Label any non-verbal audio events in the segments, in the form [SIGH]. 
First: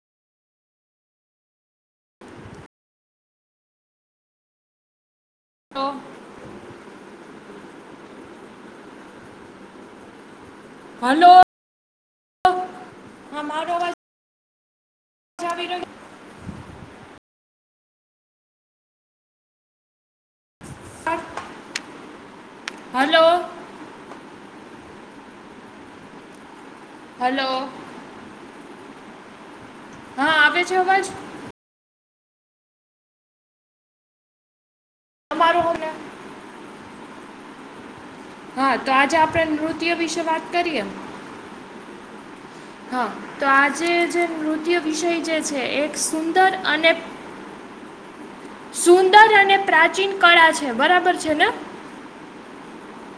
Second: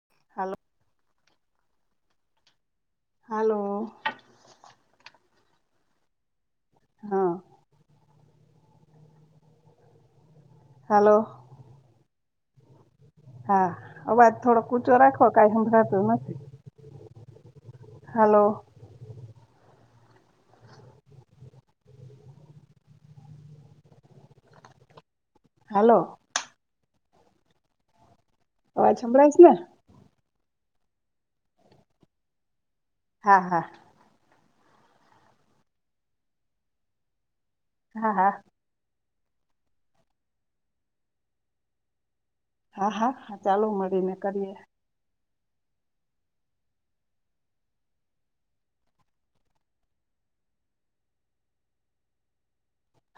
[UNINTELLIGIBLE] હાલો તો હા હાલો હા હા અવાજ થોડો ઊંચો રાખો કઈ આવી રહ્યો સંભળતું નથી હાલો છે? હલો હલો હલો અવાજ છંભળ છે ને હા આપ છે અમાજ હા હા તમારોને હા તો આજે આપણે નૃત્ય વિશે વાત કરીએ એમ હા તો આજે જે નૃત્ય વિષય જે છે એક સુંદર અને સુંદર અને પ્રાચીન કળા છે બરાબર છે ને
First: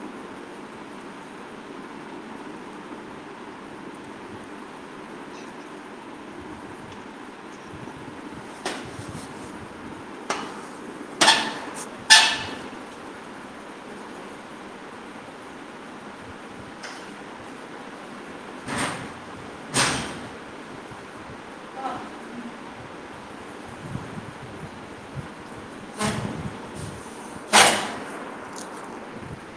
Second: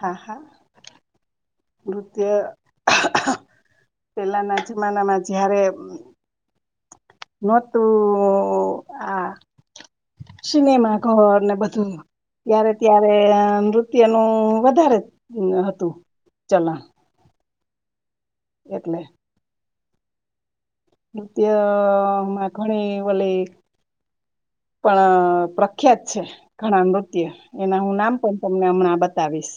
હા હા નૃત્ય પેલાના જમાનામાં જયારે ન તુ આ સિનેમા ઘર ને બધું ત્યારે ત્યારે નૃત્ય નું વધારે હતું ચલાણ એટલે નૃત્યમાં ઘણી વલી [INAUDIBLE] પણ પ્રખ્યાત છે ઘણા નૃત્ય એના હું નામ પણ તમને હમણાં બતાવીશ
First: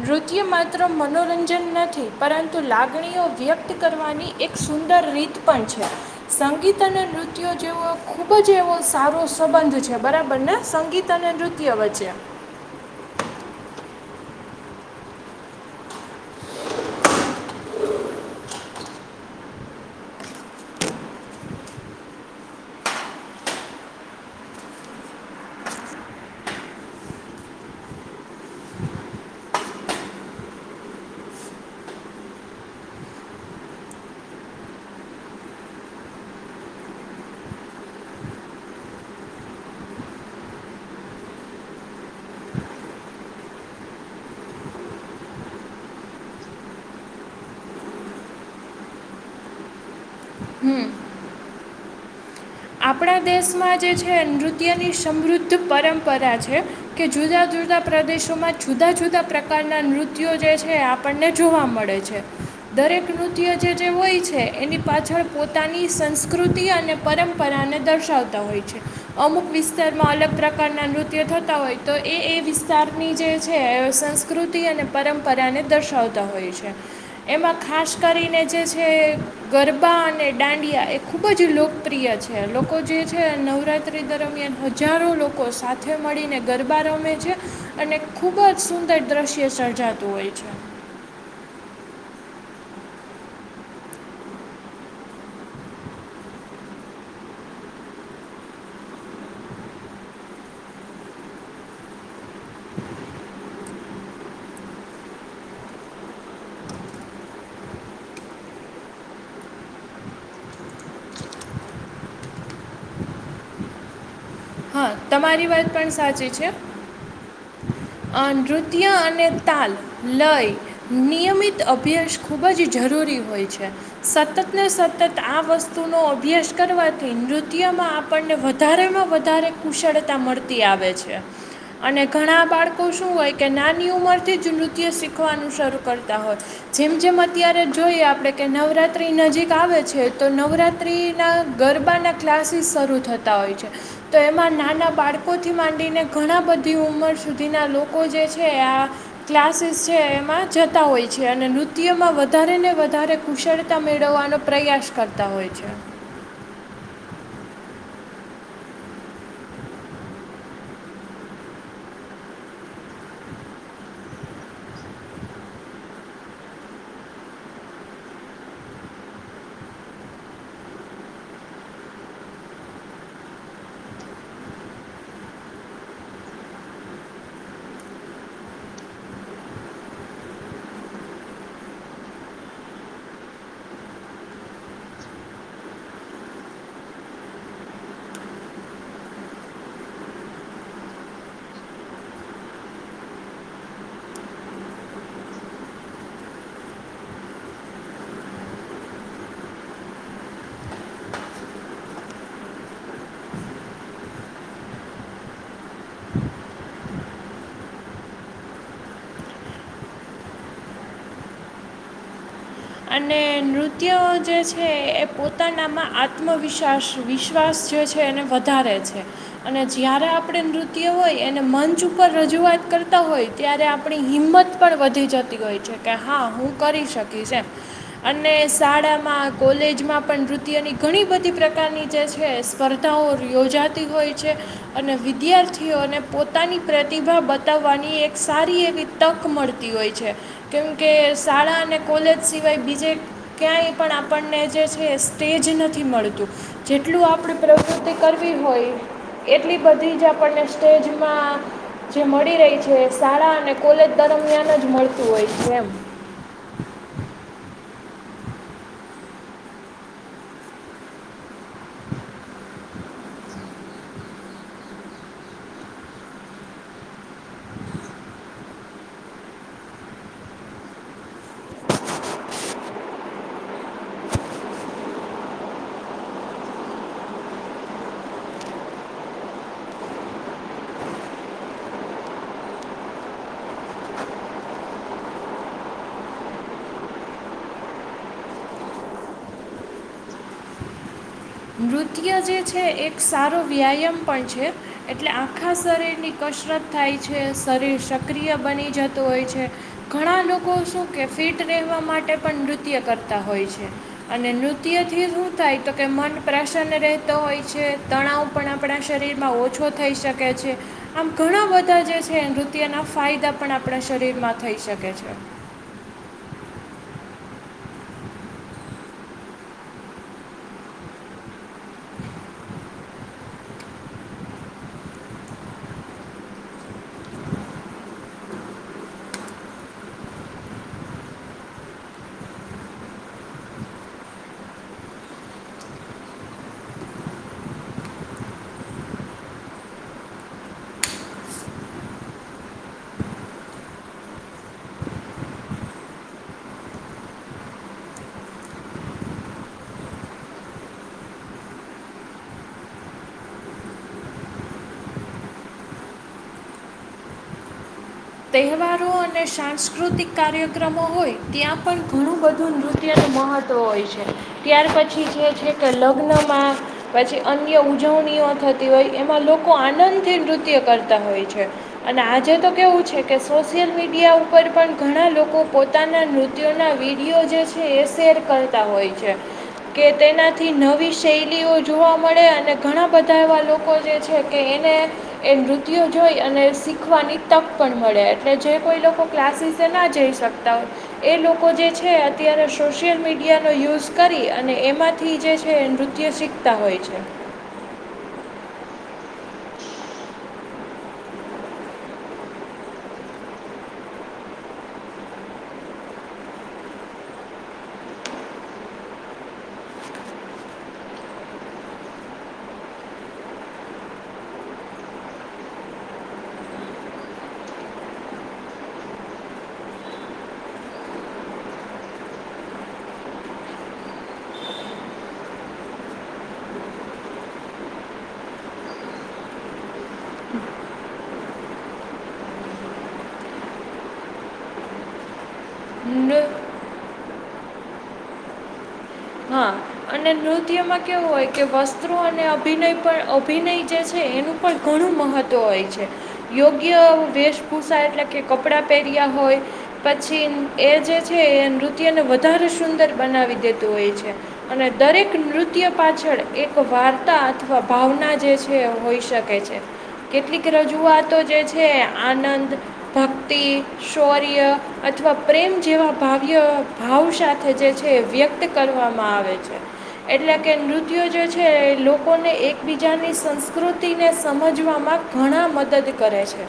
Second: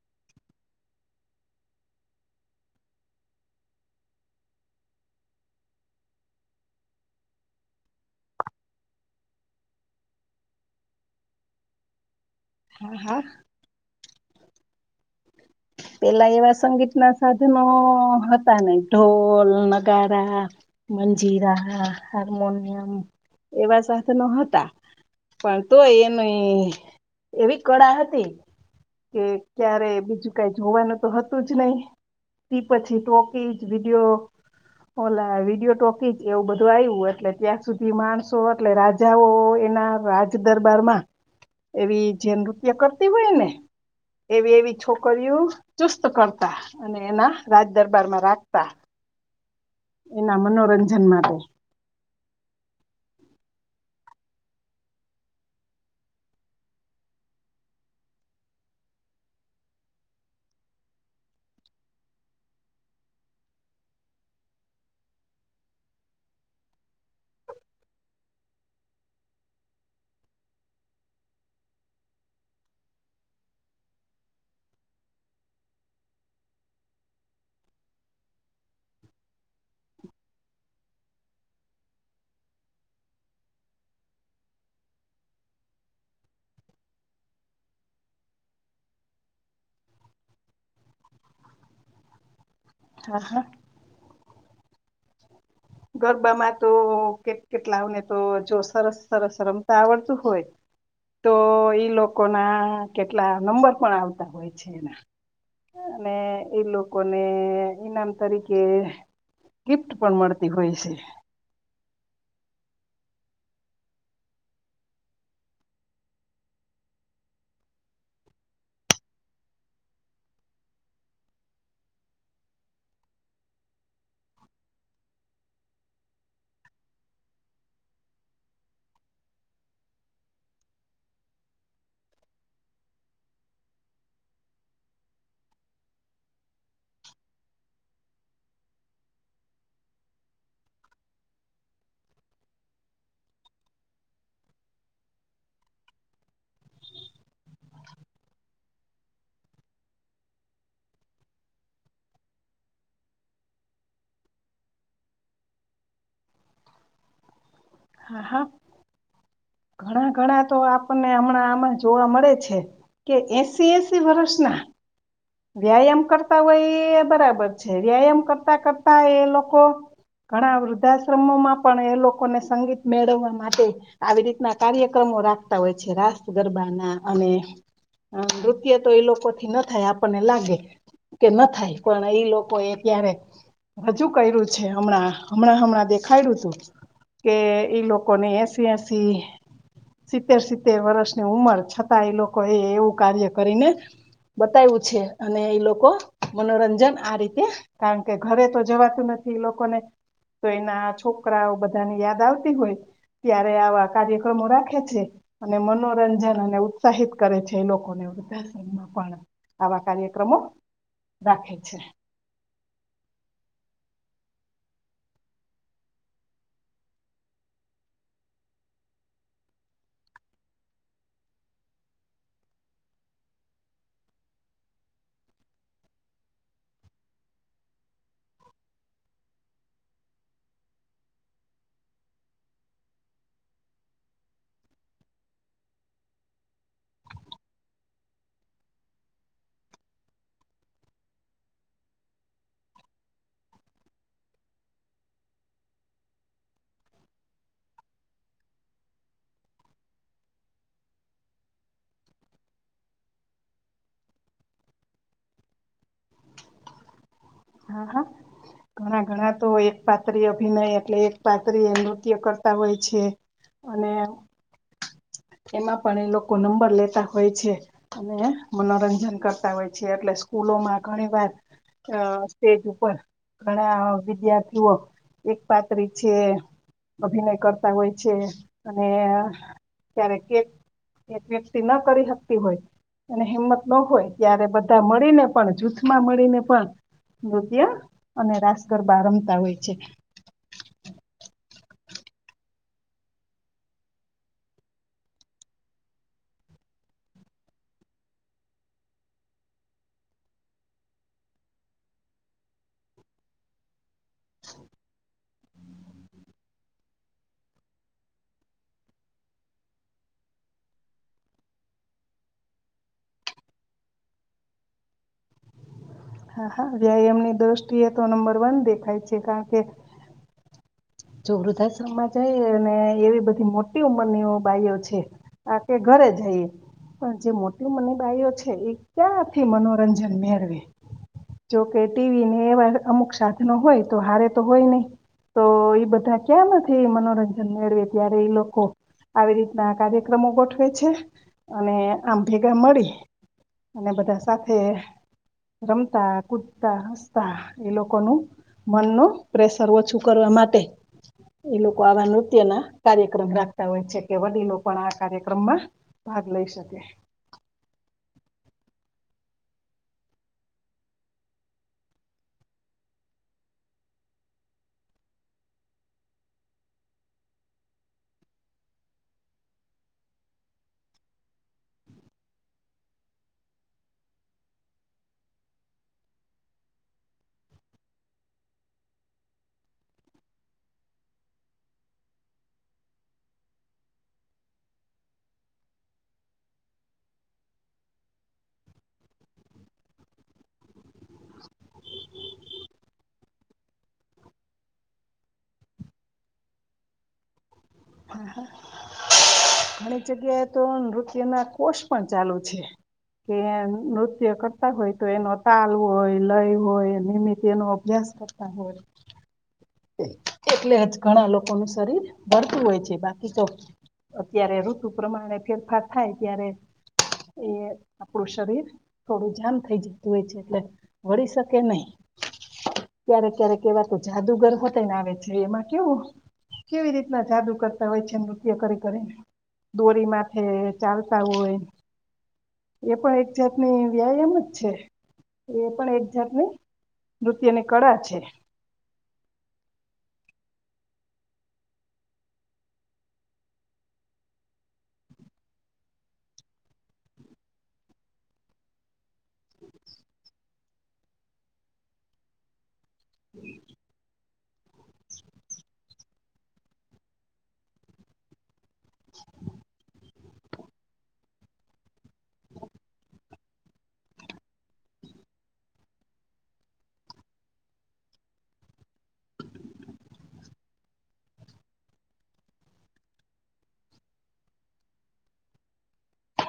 નૃત્ય માત્ર મનોરંજન નથી પરંતુ લાગણીઓ વ્યક્ત કરવાની એક સુંદર રીત પણ છે સંગીત અને નૃત્યો જેવો ખૂબ જ એવો સારો સંબંધ બરાબર ને સંગીત અને નૃત્ય વચ્ચે હા હા પેલા એવા સંગીત ના સાધનો હતા નહીં ઢોલ નગારા મંજીરા હાર્મોનિયમ એવા સાધનો હતા પણ તો એની એવી કળા હતી કે ક્યારે બીજું કઈ જોવાનું તો હતું જ નહી તે પછી ટોકીજ વિડીયો ઓલા વિડિયો ટોકી જ એવું બધું આવ્યું એટલે ત્યાં સુધી માણસો એટલે રાજાઓ ના રાજદરબાર માં એવી જે નૃત્ય કરતી હોય ને એવી એવી છોકરી છોકરીયો ચુસ્ત કરતા અને એના રાજ દરબારમાં રાખતા એના મનોરંજન માટે આપણા દેશમાં જે છે નૃત્યની સમૃદ્ધ પરંપરા છે કે જુદા જુદા પ્રદેશોમાં જુદા જુદા પ્રકારના નૃત્યો જે છે આપણને જોવા મળે છે દરેક નૃત્ય જે જે હોય છે એની પાછળ પોતાની સંસ્કૃતિ અને પરંપરા પરાને દર્શાવતા હોય છે અમુક વિસ્તારમાં અલગ પ્રકારના નૃત્ય થતા હોય તો એ એક વિસ્તારની જે છે સંસ્કૃતિ અને પરંપરાને દર્શાવતા હોય છે એ એમાં ખાસ કરીને જે છે ગરબા અને દાંડિયા એ ખૂબ જ લોકપ્રિય છે લોકો જે છે નવરાત્રી દરમિયાન હજારો લોકો સાથે મળીને ગરબા રમે છે અને ખુબ જ સુંદર દ્રશ્ય સર્જાતું હોય છે હા હા ગરબામાં તો કેટ કેટલાઓને તો જો સરસ સરસ રમતા આવડતું હોય તો ઈ લોકોના કેટલા નંબર પણ આવતા હોય છે એના અને એ લોકોને ઈનામ તરીકે ગિફ્ટ પણ મળતા હોય છે હા તમારી વાત પણ સાચી છે અ નૃત્ય અને તાલ લઈ નિયમિત અભ્યાસ ખૂબ જ જરૂરી જરૂરી હોયે છે સતત ને સતત આ વસ્તુનો અભ્યાસ કરવાથી નૃત્યમાં આપણને વધારેમાં વધારે કુશળતા મળતી આવે છે અને ઘણા બાળકો શું હોય કે નાની ઉમરથી જ નૃત્ય શીખવાનું શરૂ કરતા હોય જેમ જેમ અત્યારે જોઈએ આપણે કે નવરાત્રી નજીક આવે છે તો નવરાત્રિના ગરબાના ક્લાસીસ શરૂ થતા હોય છે તો એમાં નાના બાળકોથી માંડીને ઘણા બધી ઉંમર સુધીના લોકો જે છે આ ક્લાસ ક્લાસીસ છે એમાં જતા હોય છે અને નૃત્યમાં વધારે ને વધારે કુશળતા મેળવવાનો પ્રયાસ કરતા હોય છે હા હા ઘણા ઘણા તો આપણને હમણાં આમાં જોવા મળે છે કે એંસી-એંસી વર્ષના વ્યાયામ કરતા હોય એ બરાબર છે વ્યાયામ કરતા કરતા એ લોકો ઘણા વૃદ્ધાશ્રમો માં પણ એ લોકોને સંગીત મેળવવા માટે આવી રીતના કાર્યક્રમો રાખતા હોય છે, રાસ ગરબાના અને હા, નૃત્ય તો એ લોકો થી ના થાય આપણને લાગે કે ન થાય પણ એઈ લોકો એ ત્યારે હજુ કર્યું છે, હમણાં હમણાં હમણાં દેખાડ્યું તું કે એ લોકોને એંસી-એંસી સિત્તેર સિત્તેર વર્ષની ઉંમર છતાં એ લોકો એ એવું કાર્ય કરીને બતાયું છે, અને એ લોકો મનોરંજન આ રીતે કારણ કે ઘરે તો જવાતું નથી લોકોને તો એના છોકરાઓ બધા ની યાદ આવતી હોય ત્યારે આવા કાર્યક્રમો રાખે છે, અને મનોરંજન અને ઉત્સાહિત કરે છે, છે, લોકોને વૃદ્ધાશ્રમમાં પણ આવા કાર્યક્રમો રાખે છે, અને નૃત્ય જે છે, એ પોતાનામાં આત્મવિશ્વાસ વિશ્વાસ છે એને વધારે છે અને જ્યારે આપણે નૃત્ય હોય એને મંચ ઉપર રજૂઆત કરતા હોય ત્યારે આપણી હિંમત પણ વધી જતી હોય છે, કે હા હું કરી શકીશ એમ [UNINTELLIGIBLE] અને શાળામાં કોલેજમાં પણ નૃત્યની ઘણી બધી પ્રકારની જે છે, સ્પર્ધાઓ યોજાતી હોય છે અને વિદ્યાર્થીઓને પોતાની પ્રતિભા બતાવવાની સારી એવી તક મળતી હોય છે, કેમ કે શાળા અને કોલેજ સિવાય બીજે ક્યાંય પણ આપણને જે છે સ્ટેજ નથી મળતું જેટલું. આપ પ્રવૃતિ કરવી હોય એટલી બધી જ આપણને સ્ટેજમાં જે મળી રહી છે, શાળા અને કોલેજ દરમિયાન જ મળતું હોય છે એમ [UNINTELLIGIBLE] હા હા ઘણા ઘણા તો એક પાત્રી અભિનય એટલે એક પાત્રી નૃત્ય કરતા હોય છે. અનેને એમાં પણ એ લોકો નંબર લેતા હોય છે અને મનોરંજન કરતા હોય છે એટલે સ્કૂલોમાં ઘણી વાર અ સ્ટેજ ઉપર ઘણા વિદ્યાર્થીઓ એક પાત્રી છે, અભિનય કરતા હોય છે અને ક્યારેક કે, એક વ્યક્તિ ન કરી શકતી હોય, અને હિંમત ન હોય ત્યારે બધા મળીને પણ જૂથમાં મળીને પણ નૃત્ય અને રાસ ગરબા રમતા હોય છે, [UNINTELLIGIBLE] નૃત્ય જે છે એક સારો વ્યાયામ પણ છે, એટલે આખા શરીરની કશ થાય છે, શરીર સક્રિય બની જતું હોય છે, ઘણા લોકો શું કે ફિટ વા માટે પણ નૃત્ય કરતા હોય છે, અને નૃત્યથી શું થાય તો કે મન પ્રસન્ન રહેતો હોય છે, તણાવ પણ આપણા શરીરમાં ઓછો થઈ શકે છે આમ ઘણા બધા જે છે, નૃત્યના ફાયદા પણ આપણા શરીરમાં થઈ શકે છે. હા હા વ્યાયામ ની દ્રષ્ટિએ તો નંબર વન દેખાય છે, કારણ કે જો વૃદ્ધાશ્રમમાં જાય ને એવી બધી મોટી ઉંમરની બાાઈઓ છે, આ કે ઘર જઈ પણ જે મોટી મનીબાઈઓ છે, એ ક્યાંથી મનોરંજન મેળવે જોકે ટીવી ને એવા અમુક સાધનો હોય તો હારે તો હોય, નહી તો બધા ક્યાં નથી મનોરંજન મેળવે ત્યારે એ લોકો આવી રીતના કાર્યક્રમો ગોઠવે છે, અને આમ ભેગા મળી અને બધા સાથે રમતા કૂદતા હસતા એ લોકોનું મન ન પ્રેશર ઓછું કરવા માટે [INAUDIBLE] એ લોકો આવા નૃત્ય ના કાર્યક્રમ રાખતા હોય છે કે વડીલો પણ આ કાર્યક્રમમાં ભાગ લે શકે. [UNINTELLIGIBLE] તહેવારો અને સાંસ્કૃતિક કાર્યક્રમો હોય ત્યાં પણ ઘણું બધું નૃત્ય મહત્વ હોય છે ત્યાર પછી જે છે કે લગ્નમાં પછી અન્ય ઉજવણી [UNINTELLIGIBLE] હોય એમાં લોકો આનંદ થી નૃત્ય કરતા હોય છે અને આજે તો કેવું છે કે સોશિયલ મીડિયા ઉપર પણ ઘણા લોકો પોતાના નૃત્યોના વિડીિયો જે છે એ સે ર કરતા હોય છે. કે તેનાથી નવી શૈલીઓ જોવા મળે અને ઘણા બધા એવા લોકો જે છે કે એને એ નૃત્યો જોઈ અને શીખવાની તક પણ મળે એટલે જે કોઈ લોકો ક્લાસીસે ના જઈ શકતા હોય એ લોકો જે છે અત્યારે સોશિયલ મીડિયાનો યુઝ કરી અને એમાંથી જે છે નૃત્ય શીખતા હોય છે. [UNINTELLIGIBLE] ઘણી જગ્યાએ તો રૂપિયા ના કોષ પણ ચાલુ છે. કે નૃત્ય કરતા હોય તો એનો તાલ હોય લય હોય નિમિત્ત એનો અભ્યાસ કરતા હોય. હા એટલે જ ઘણા લોકોનું શરીર ભરતું હોય છે બાકી તો અત્યારે ઋતુ પ્રમાણે ફેરફાર થાય ત્યારે એ આપણું શરીર થોડું જામ થઈ જતું હોય છે એટલે વળી શકે નહી. ક્યારેક ક્યારેક એવા તો જાદુગર હોતા ને આવે છે એમાં કેવું કેવી રીતના જાદુ કરતા હોય છે નૃત્ય કરી કરીને. દોરી માથે ચાલતા હોય. એ પણ એક જાતની વ્યાયામ જ છે એ પણ એક નૃ જાતની નૃત્યની કળા છે. હા અને નૃત્યમાં કેવું હોય કે વસ્ત્રો અને અભિનય પણ અભિનય જે છે એનું પણ ગુણ ઘણું મહત્વ હોય છે યોગ્ય વેશભૂષા એટલે કે કપડા પહેર્યા હોય. પછી એ જે છે એ નૃત્યને વધારે સુંદર બનાવી દેતું હોય છે. અને દરેક નૃત્ય પાછળ એક વાર્તા અથવા ભાવના જે છે હોઈ શકે છે કેટલીક રજૂ વાતો જે છે આનંદ, ભક્તિ, શૌર્ય અથવા પ્રેમ જેવ ભાવ્ય ભાવ સાથે જે છે વ્યક્ત કરવામાં આવે છે. એટલે કે નૃત્યો જે છે લોકોને એકબીજાની સંસ્કૃતિને સમજવામાં ઘણા મદદ કરે છે.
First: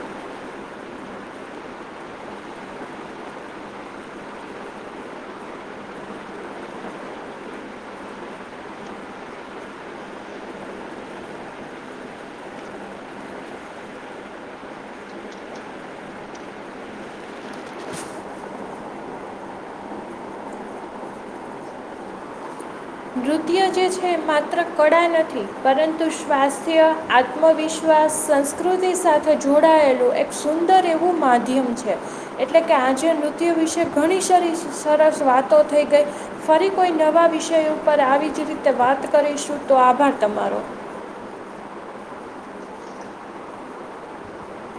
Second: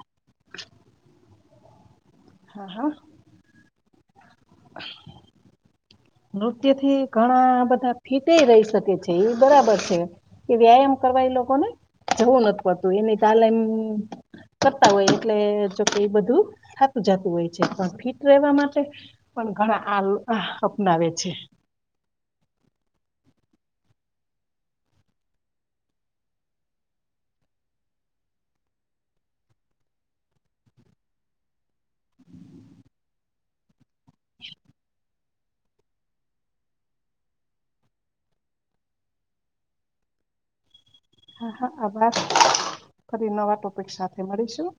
હા હા. નૃત્યથી ઘણા બધા ફીતે રહી શકે છે એ બરાબર છે કે વ્યાયામ કર એ લોકો ને જવું નથી પડતું એની તાલેમ કરતા હોય એટલે જોકે એ બધું થતું જતું હોય છે પણ ફિટ રહેવા માટે ઘણા આ અપનાવે છે. નૃત્ય જે છે માત્ર કળા નથી પરંતુ સ્વાસ્થ્ય આત્મવિશ્વાસ સંસ્કૃતિ સાથે જોડાયેલું એક સુંદર એવું માધ્યમ છે. એટલે કે આજે નૃત્યો વિશે ઘણી સ સરસ વાતો થઈ ગઈ ફરી કોઈ નવા વિષયો પર આવી જ રીતે વાત કરીશું તો આભાર તમારો. હા હા આ વાત ફરી નવા ટોપિક સાથે મળીશું.